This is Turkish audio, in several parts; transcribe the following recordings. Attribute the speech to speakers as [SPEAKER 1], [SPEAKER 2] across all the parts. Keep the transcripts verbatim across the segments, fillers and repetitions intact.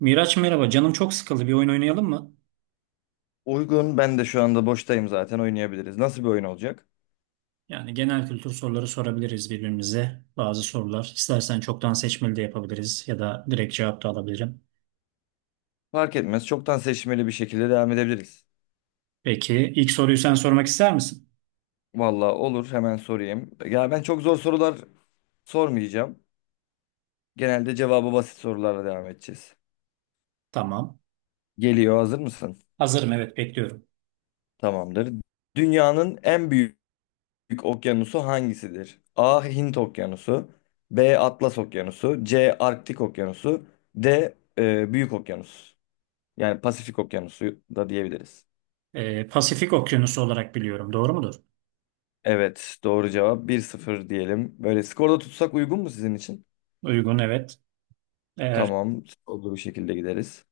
[SPEAKER 1] Miraç merhaba, canım çok sıkıldı. Bir oyun oynayalım mı?
[SPEAKER 2] Uygun. Ben de şu anda boştayım zaten oynayabiliriz. Nasıl bir oyun olacak?
[SPEAKER 1] Yani genel kültür soruları sorabiliriz birbirimize. Bazı sorular. İstersen çoktan seçmeli de yapabiliriz ya da direkt cevap da alabilirim.
[SPEAKER 2] Fark etmez. Çoktan seçmeli bir şekilde devam edebiliriz.
[SPEAKER 1] Peki ilk soruyu sen sormak ister misin?
[SPEAKER 2] Valla olur. Hemen sorayım. Ya ben çok zor sorular sormayacağım. Genelde cevabı basit sorularla devam edeceğiz.
[SPEAKER 1] Tamam.
[SPEAKER 2] Geliyor. Hazır mısın?
[SPEAKER 1] Hazırım, evet, bekliyorum.
[SPEAKER 2] Tamamdır. Dünyanın en büyük okyanusu hangisidir? A. Hint Okyanusu, B. Atlas Okyanusu, C. Arktik Okyanusu, D. e, Büyük Okyanus. Yani Pasifik Okyanusu da diyebiliriz.
[SPEAKER 1] Ee, Pasifik Okyanusu olarak biliyorum. Doğru mudur?
[SPEAKER 2] Evet, doğru cevap bir sıfır diyelim. Böyle skorda tutsak uygun mu sizin için?
[SPEAKER 1] Uygun, evet. Eğer
[SPEAKER 2] Tamam, skorlu bir şekilde gideriz.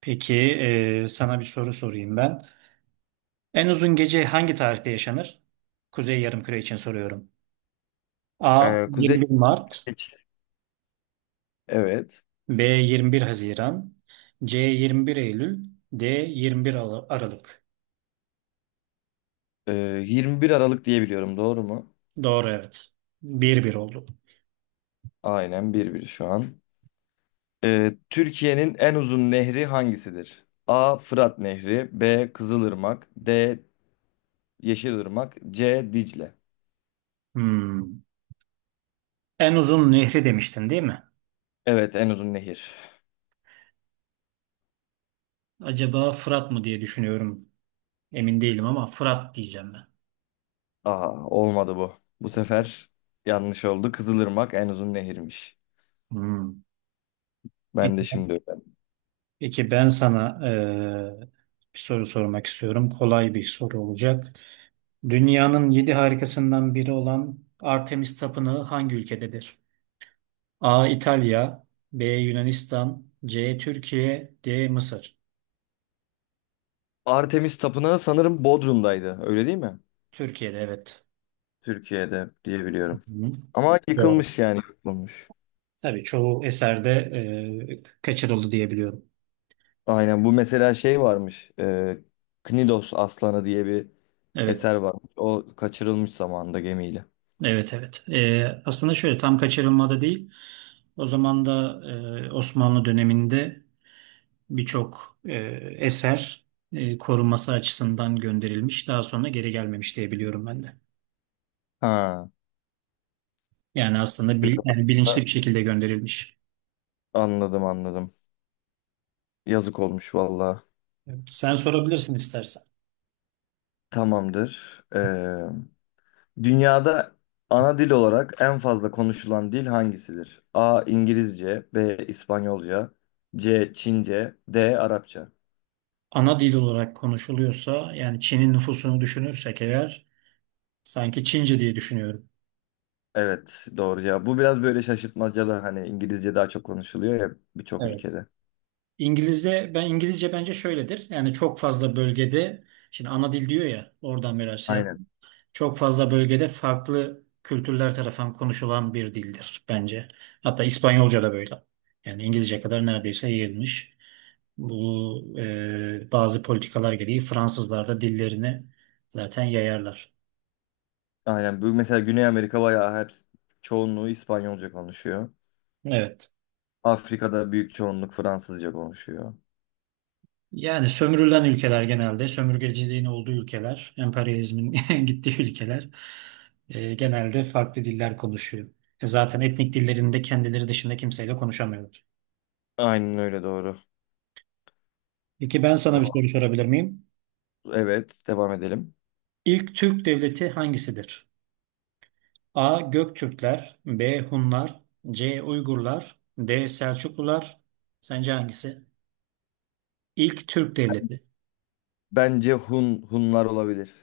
[SPEAKER 1] peki e, sana bir soru sorayım ben. En uzun gece hangi tarihte yaşanır? Kuzey Yarımküre için soruyorum. A.
[SPEAKER 2] Ee, Kuzey
[SPEAKER 1] yirmi bir Mart,
[SPEAKER 2] Kıbrıs. Evet.
[SPEAKER 1] B. yirmi bir Haziran, C. yirmi bir Eylül, D. yirmi bir Al- Aralık.
[SPEAKER 2] Ee, yirmi bir Aralık diye biliyorum, doğru mu?
[SPEAKER 1] Doğru, evet. bir bir oldu.
[SPEAKER 2] Aynen bir bir şu an. Ee, Türkiye'nin en uzun nehri hangisidir? A. Fırat Nehri, B. Kızılırmak, D. Yeşilırmak, C. Dicle.
[SPEAKER 1] Hmm. En uzun nehri demiştin değil mi?
[SPEAKER 2] Evet, en uzun nehir.
[SPEAKER 1] Acaba Fırat mı diye düşünüyorum. Emin değilim ama Fırat diyeceğim ben.
[SPEAKER 2] Aa, olmadı bu. Bu sefer yanlış oldu. Kızılırmak en uzun nehirmiş.
[SPEAKER 1] Hmm. Peki
[SPEAKER 2] Ben de şimdi öğrendim.
[SPEAKER 1] peki ben sana eee, bir soru sormak istiyorum. Kolay bir soru olacak. Dünyanın yedi harikasından biri olan Artemis Tapınağı hangi ülkededir? A. İtalya, B. Yunanistan, C. Türkiye, D. Mısır.
[SPEAKER 2] Artemis Tapınağı sanırım Bodrum'daydı. Öyle değil mi?
[SPEAKER 1] Türkiye'de, evet.
[SPEAKER 2] Türkiye'de diye biliyorum.
[SPEAKER 1] Hı.
[SPEAKER 2] Ama
[SPEAKER 1] Doğru.
[SPEAKER 2] yıkılmış, yani yıkılmış.
[SPEAKER 1] Tabii çoğu eserde e, kaçırıldı diyebiliyorum.
[SPEAKER 2] Aynen, bu mesela şey varmış. E, Knidos Aslanı diye bir
[SPEAKER 1] Evet,
[SPEAKER 2] eser varmış. O kaçırılmış zamanında gemiyle.
[SPEAKER 1] evet, evet. E, aslında şöyle, tam kaçırılmada değil. O zaman da e, Osmanlı döneminde birçok e, eser e, korunması açısından gönderilmiş. Daha sonra geri gelmemiş diyebiliyorum ben de.
[SPEAKER 2] Ha,
[SPEAKER 1] Yani aslında bil-
[SPEAKER 2] biraz
[SPEAKER 1] yani
[SPEAKER 2] da-
[SPEAKER 1] bilinçli bir şekilde gönderilmiş.
[SPEAKER 2] anladım, anladım. Yazık olmuş valla.
[SPEAKER 1] Evet, sen sorabilirsin istersen.
[SPEAKER 2] Tamamdır. Ee, dünyada ana dil olarak en fazla konuşulan dil hangisidir? A. İngilizce, B. İspanyolca, C. Çince, D. Arapça.
[SPEAKER 1] Ana dil olarak konuşuluyorsa, yani Çin'in nüfusunu düşünürsek eğer, sanki Çince diye düşünüyorum.
[SPEAKER 2] Evet, doğru cevap. Bu biraz böyle şaşırtmacalı, hani İngilizce daha çok konuşuluyor ya birçok
[SPEAKER 1] Evet.
[SPEAKER 2] ülkede.
[SPEAKER 1] İngilizce ben İngilizce bence şöyledir. Yani çok fazla bölgede, şimdi ana dil diyor ya, oradan biraz şey yap.
[SPEAKER 2] Aynen.
[SPEAKER 1] Çok fazla bölgede farklı kültürler tarafından konuşulan bir dildir bence. Hatta İspanyolca da böyle. Yani İngilizce kadar neredeyse yayılmış. Bu e, bazı politikalar gereği Fransızlar da dillerini zaten yayarlar.
[SPEAKER 2] Aynen. Bu mesela Güney Amerika bayağı hep çoğunluğu İspanyolca konuşuyor.
[SPEAKER 1] Evet.
[SPEAKER 2] Afrika'da büyük çoğunluk Fransızca konuşuyor.
[SPEAKER 1] Yani sömürülen ülkeler genelde, sömürgeciliğin olduğu ülkeler, emperyalizmin gittiği ülkeler e, genelde farklı diller konuşuyor. E, zaten etnik dillerinde kendileri dışında kimseyle konuşamıyorlar.
[SPEAKER 2] Aynen öyle, doğru.
[SPEAKER 1] Peki ben sana bir
[SPEAKER 2] Tamam.
[SPEAKER 1] soru sorabilir miyim?
[SPEAKER 2] Evet, devam edelim.
[SPEAKER 1] İlk Türk devleti hangisidir? A. Göktürkler, B. Hunlar, C. Uygurlar, D. Selçuklular. Sence hangisi? İlk Türk devleti.
[SPEAKER 2] Bence Hun, Hunlar olabilir.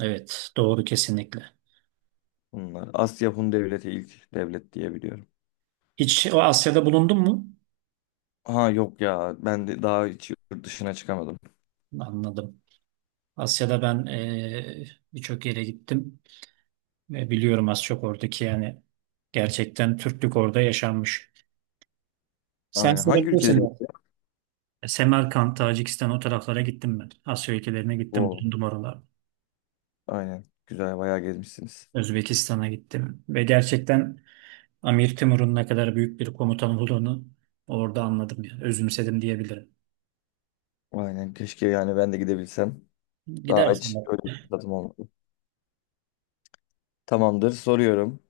[SPEAKER 1] Evet, doğru kesinlikle.
[SPEAKER 2] Bunlar Asya Hun Devleti ilk devlet diye biliyorum.
[SPEAKER 1] Hiç o Asya'da bulundun mu?
[SPEAKER 2] Ha yok ya, ben de daha hiç yurt dışına çıkamadım.
[SPEAKER 1] Anladım. Asya'da ben eee, birçok yere gittim ve biliyorum az çok oradaki, yani gerçekten Türklük orada yaşanmış. Sen
[SPEAKER 2] Aynen. Hangi
[SPEAKER 1] sorabilirsin
[SPEAKER 2] ülkelere
[SPEAKER 1] ya.
[SPEAKER 2] gittin?
[SPEAKER 1] Semerkant, Tacikistan, o taraflara gittim ben. Asya ülkelerine gittim,
[SPEAKER 2] Oo,
[SPEAKER 1] bulundum oralarda.
[SPEAKER 2] aynen. Güzel, bayağı gezmişsiniz.
[SPEAKER 1] Özbekistan'a gittim ve gerçekten Amir Timur'un ne kadar büyük bir komutan olduğunu orada anladım yani. Özümsedim diyebilirim.
[SPEAKER 2] Aynen. Keşke, yani ben de gidebilsem. Daha
[SPEAKER 1] Gidersin
[SPEAKER 2] hiç
[SPEAKER 1] bak.
[SPEAKER 2] öyle bir fırsatım olmadı. Tamamdır. Soruyorum.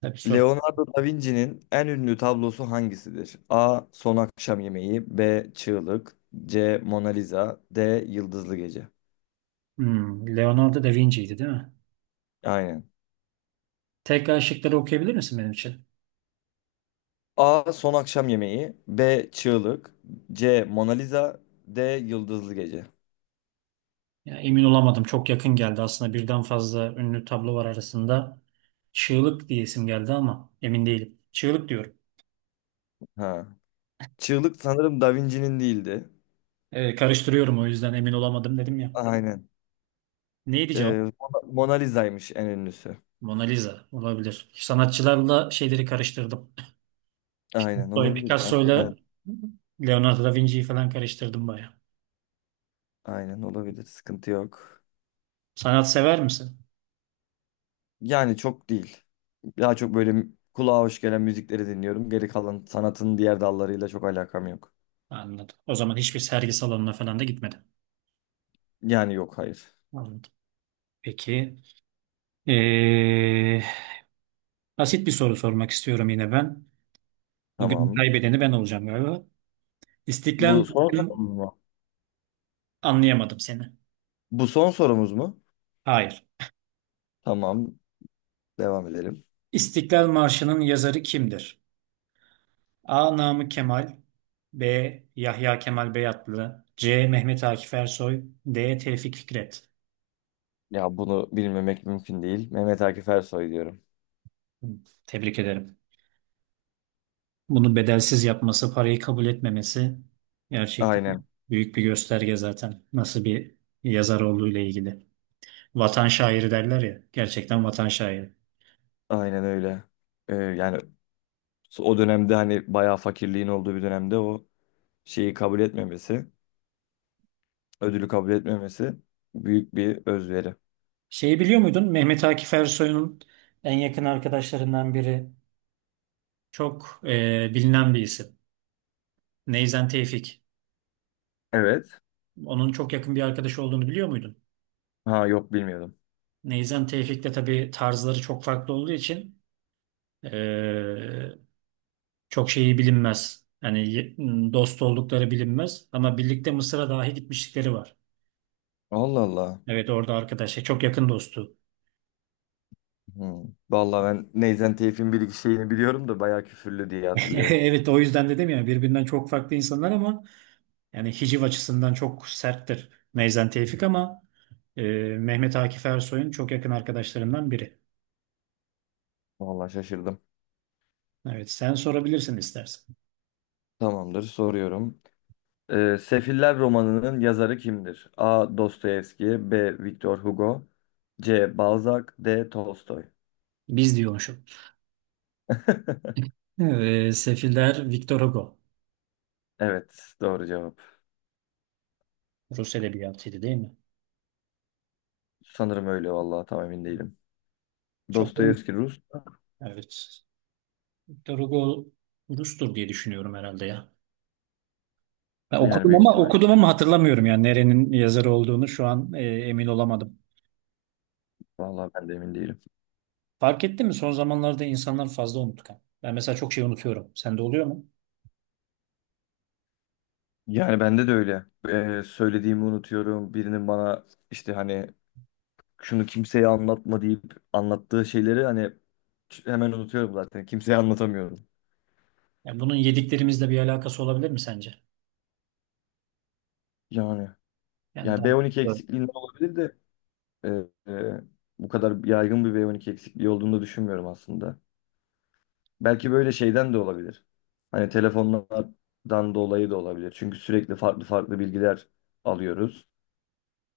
[SPEAKER 1] Tabii, soru.
[SPEAKER 2] Leonardo da Vinci'nin en ünlü tablosu hangisidir? A. Son Akşam Yemeği, B. Çığlık, C. Mona Lisa, D. Yıldızlı Gece.
[SPEAKER 1] Hmm, Leonardo da Vinci'ydi değil mi?
[SPEAKER 2] Aynen.
[SPEAKER 1] Tekrar şıkları okuyabilir misin benim için?
[SPEAKER 2] A. Son Akşam Yemeği. B. Çığlık. C. Mona Lisa. D. Yıldızlı Gece.
[SPEAKER 1] Ya emin olamadım. Çok yakın geldi. Aslında birden fazla ünlü tablo var arasında. Çığlık diye isim geldi ama emin değilim. Çığlık diyorum.
[SPEAKER 2] Ha. Çığlık sanırım Da Vinci'nin değildi.
[SPEAKER 1] Ee, karıştırıyorum, o yüzden emin olamadım dedim ya.
[SPEAKER 2] Aynen.
[SPEAKER 1] Neydi
[SPEAKER 2] Ee,
[SPEAKER 1] cevap?
[SPEAKER 2] Mona Mona Lisa'ymış en ünlüsü.
[SPEAKER 1] Mona Lisa olabilir. Sanatçılarla şeyleri karıştırdım.
[SPEAKER 2] Aynen,
[SPEAKER 1] Böyle
[SPEAKER 2] olabilir ya. Evet.
[SPEAKER 1] Picasso'yla Leonardo da Vinci'yi falan karıştırdım bayağı.
[SPEAKER 2] Aynen olabilir. Sıkıntı yok.
[SPEAKER 1] Sanat sever misin?
[SPEAKER 2] Yani çok değil. Daha çok böyle kulağa hoş gelen müzikleri dinliyorum. Geri kalan sanatın diğer dallarıyla çok alakam yok.
[SPEAKER 1] Anladım. O zaman hiçbir sergi salonuna falan da gitmedim.
[SPEAKER 2] Yani yok, hayır.
[SPEAKER 1] Anladım. Peki. Ee, basit bir soru sormak istiyorum yine ben. Bugün
[SPEAKER 2] Tamam.
[SPEAKER 1] kaybedeni ben olacağım galiba. İstiklal
[SPEAKER 2] Bu son
[SPEAKER 1] Marşı'nın
[SPEAKER 2] sorumuz mu?
[SPEAKER 1] anlayamadım seni.
[SPEAKER 2] Bu son sorumuz mu?
[SPEAKER 1] Hayır.
[SPEAKER 2] Tamam. Devam edelim.
[SPEAKER 1] İstiklal Marşı'nın yazarı kimdir? A. Namık Kemal, B. Yahya Kemal Beyatlı, C. Mehmet Akif Ersoy, D. Tevfik Fikret.
[SPEAKER 2] Ya bunu bilmemek mümkün değil. Mehmet Akif Ersoy diyorum.
[SPEAKER 1] Hı, tebrik ederim. Bunu bedelsiz yapması, parayı kabul etmemesi gerçekten
[SPEAKER 2] Aynen,
[SPEAKER 1] büyük bir gösterge zaten nasıl bir yazar olduğu ile ilgili. Vatan şairi derler ya. Gerçekten vatan şairi.
[SPEAKER 2] aynen öyle. Ee, yani o dönemde hani bayağı fakirliğin olduğu bir dönemde o şeyi kabul etmemesi, ödülü kabul etmemesi büyük bir özveri.
[SPEAKER 1] Şeyi biliyor muydun? Mehmet Akif Ersoy'un en yakın arkadaşlarından biri, çok e, bilinen bir isim, Neyzen Tevfik.
[SPEAKER 2] Evet.
[SPEAKER 1] Onun çok yakın bir arkadaşı olduğunu biliyor muydun?
[SPEAKER 2] Ha yok, bilmiyordum.
[SPEAKER 1] Neyzen Tevfik de tabii tarzları çok farklı olduğu için e, çok şeyi bilinmez. Yani ye- dost oldukları bilinmez ama birlikte Mısır'a dahi gitmişlikleri var.
[SPEAKER 2] Allah Allah.
[SPEAKER 1] Evet, orada arkadaş, şey, çok yakın dostu.
[SPEAKER 2] Hmm. Vallahi ben Neyzen Tevfik'in bir iki şeyini biliyorum da bayağı küfürlü diye hatırlıyorum.
[SPEAKER 1] Evet, o yüzden dedim ya, birbirinden çok farklı insanlar ama yani hiciv açısından çok serttir Neyzen Tevfik, ama e, Mehmet Akif Ersoy'un çok yakın arkadaşlarından biri.
[SPEAKER 2] Vallahi şaşırdım.
[SPEAKER 1] Evet, sen sorabilirsin istersen.
[SPEAKER 2] Tamamdır, soruyorum. Ee, Sefiller romanının yazarı kimdir? A. Dostoyevski, B. Victor Hugo, C. Balzac, D. Tolstoy.
[SPEAKER 1] Biz diyormuşum. Evet, Sefiller Victor Hugo.
[SPEAKER 2] Evet, doğru cevap.
[SPEAKER 1] Rus edebiyatıydı değil mi?
[SPEAKER 2] Sanırım öyle, vallahi tam emin değilim.
[SPEAKER 1] Çok olmuş.
[SPEAKER 2] Dostoyevski Rus,
[SPEAKER 1] Evet. Victor Hugo Rus'tur diye düşünüyorum herhalde ya. Ben
[SPEAKER 2] yani
[SPEAKER 1] okudum
[SPEAKER 2] büyük
[SPEAKER 1] ama
[SPEAKER 2] ihtimal.
[SPEAKER 1] okudum ama hatırlamıyorum, yani nerenin yazarı olduğunu şu an e, emin olamadım.
[SPEAKER 2] Vallahi ben de emin değilim.
[SPEAKER 1] Fark ettin mi? Son zamanlarda insanlar fazla unutkan. Ben mesela çok şey unutuyorum. Sende oluyor mu?
[SPEAKER 2] Yani bende de öyle. Ee, söylediğimi unutuyorum. Birinin bana işte hani şunu kimseye anlatma deyip anlattığı şeyleri hani hemen unutuyorum zaten. Kimseye anlatamıyorum.
[SPEAKER 1] Yani bunun yediklerimizle bir alakası olabilir mi sence?
[SPEAKER 2] Yani
[SPEAKER 1] Yani
[SPEAKER 2] yani
[SPEAKER 1] daha...
[SPEAKER 2] be on iki eksikliğinden olabilir de e, e, bu kadar yaygın bir be on iki eksikliği olduğunu düşünmüyorum aslında. Belki böyle şeyden de olabilir. Hani telefonlardan dolayı da olabilir. Çünkü sürekli farklı farklı bilgiler alıyoruz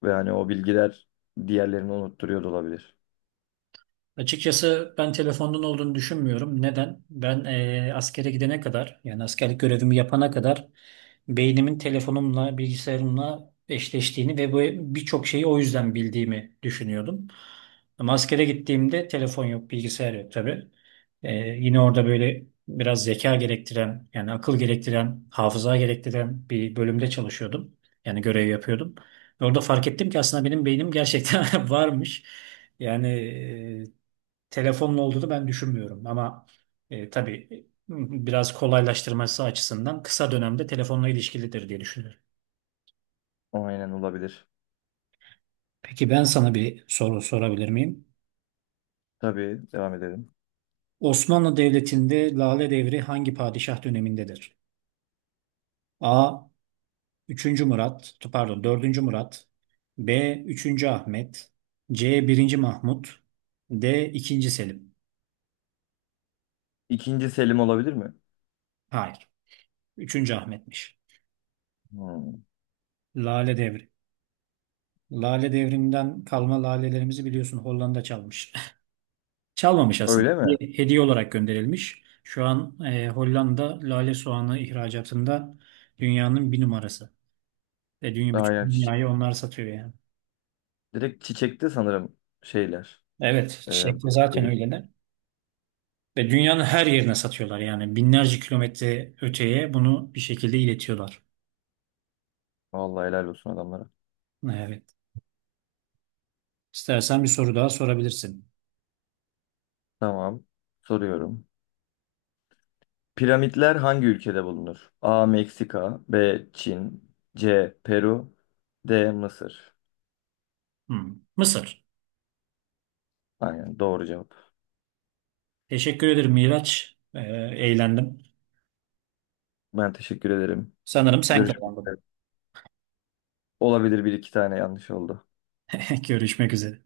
[SPEAKER 2] ve hani o bilgiler diğerlerini unutturuyor da olabilir.
[SPEAKER 1] Açıkçası ben telefondan olduğunu düşünmüyorum. Neden? Ben eee askere gidene kadar, yani askerlik görevimi yapana kadar beynimin telefonumla, bilgisayarımla eşleştiğini ve bu birçok şeyi o yüzden bildiğimi düşünüyordum. Ama askere gittiğimde telefon yok, bilgisayar yok tabii. Eee, yine orada böyle biraz zeka gerektiren, yani akıl gerektiren, hafıza gerektiren bir bölümde çalışıyordum. Yani görev yapıyordum. Orada fark ettim ki aslında benim beynim gerçekten varmış. Yani e, telefonla olduğunu ben düşünmüyorum ama e, tabii biraz kolaylaştırması açısından kısa dönemde telefonla ilişkilidir diye düşünüyorum.
[SPEAKER 2] Aynen, olabilir.
[SPEAKER 1] Peki ben sana bir soru sorabilir miyim?
[SPEAKER 2] Tabii, devam edelim.
[SPEAKER 1] Osmanlı Devleti'nde Lale Devri hangi padişah dönemindedir? A. üçüncü Murat, pardon dördüncü Murat, B. üçüncü Ahmet, C. birinci Mahmut, D. ikinci Selim.
[SPEAKER 2] İkinci Selim olabilir mi?
[SPEAKER 1] Hayır, üçüncü Ahmet'miş.
[SPEAKER 2] Hmm.
[SPEAKER 1] Lale Devri. Lale Devri'nden kalma lalelerimizi biliyorsun, Hollanda çalmış. Çalmamış aslında.
[SPEAKER 2] Öyle mi?
[SPEAKER 1] Bir hediye olarak gönderilmiş. Şu an e, Hollanda lale soğanı ihracatında dünyanın bir numarası. Ve dünya, bütün
[SPEAKER 2] Aynen,
[SPEAKER 1] dünyayı
[SPEAKER 2] çiçek.
[SPEAKER 1] onlar satıyor yani.
[SPEAKER 2] Direkt çiçekte sanırım şeyler.
[SPEAKER 1] Evet,
[SPEAKER 2] E,
[SPEAKER 1] çiçek de
[SPEAKER 2] bakar
[SPEAKER 1] zaten
[SPEAKER 2] gelip.
[SPEAKER 1] öyle de. Ve dünyanın her yerine satıyorlar yani. Binlerce kilometre öteye bunu bir şekilde iletiyorlar.
[SPEAKER 2] Vallahi helal olsun adamlara.
[SPEAKER 1] Evet. İstersen bir soru daha sorabilirsin.
[SPEAKER 2] Tamam. Soruyorum. Piramitler hangi ülkede bulunur? A. Meksika, B. Çin, C. Peru, D. Mısır.
[SPEAKER 1] Hmm. Mısır.
[SPEAKER 2] Aynen, doğru cevap.
[SPEAKER 1] Teşekkür ederim Miraç. E, eğlendim.
[SPEAKER 2] Ben teşekkür ederim.
[SPEAKER 1] Sanırım sen
[SPEAKER 2] Görüşmek
[SPEAKER 1] kazandın.
[SPEAKER 2] üzere. Olabilir, bir iki tane yanlış oldu.
[SPEAKER 1] Görüşmek üzere.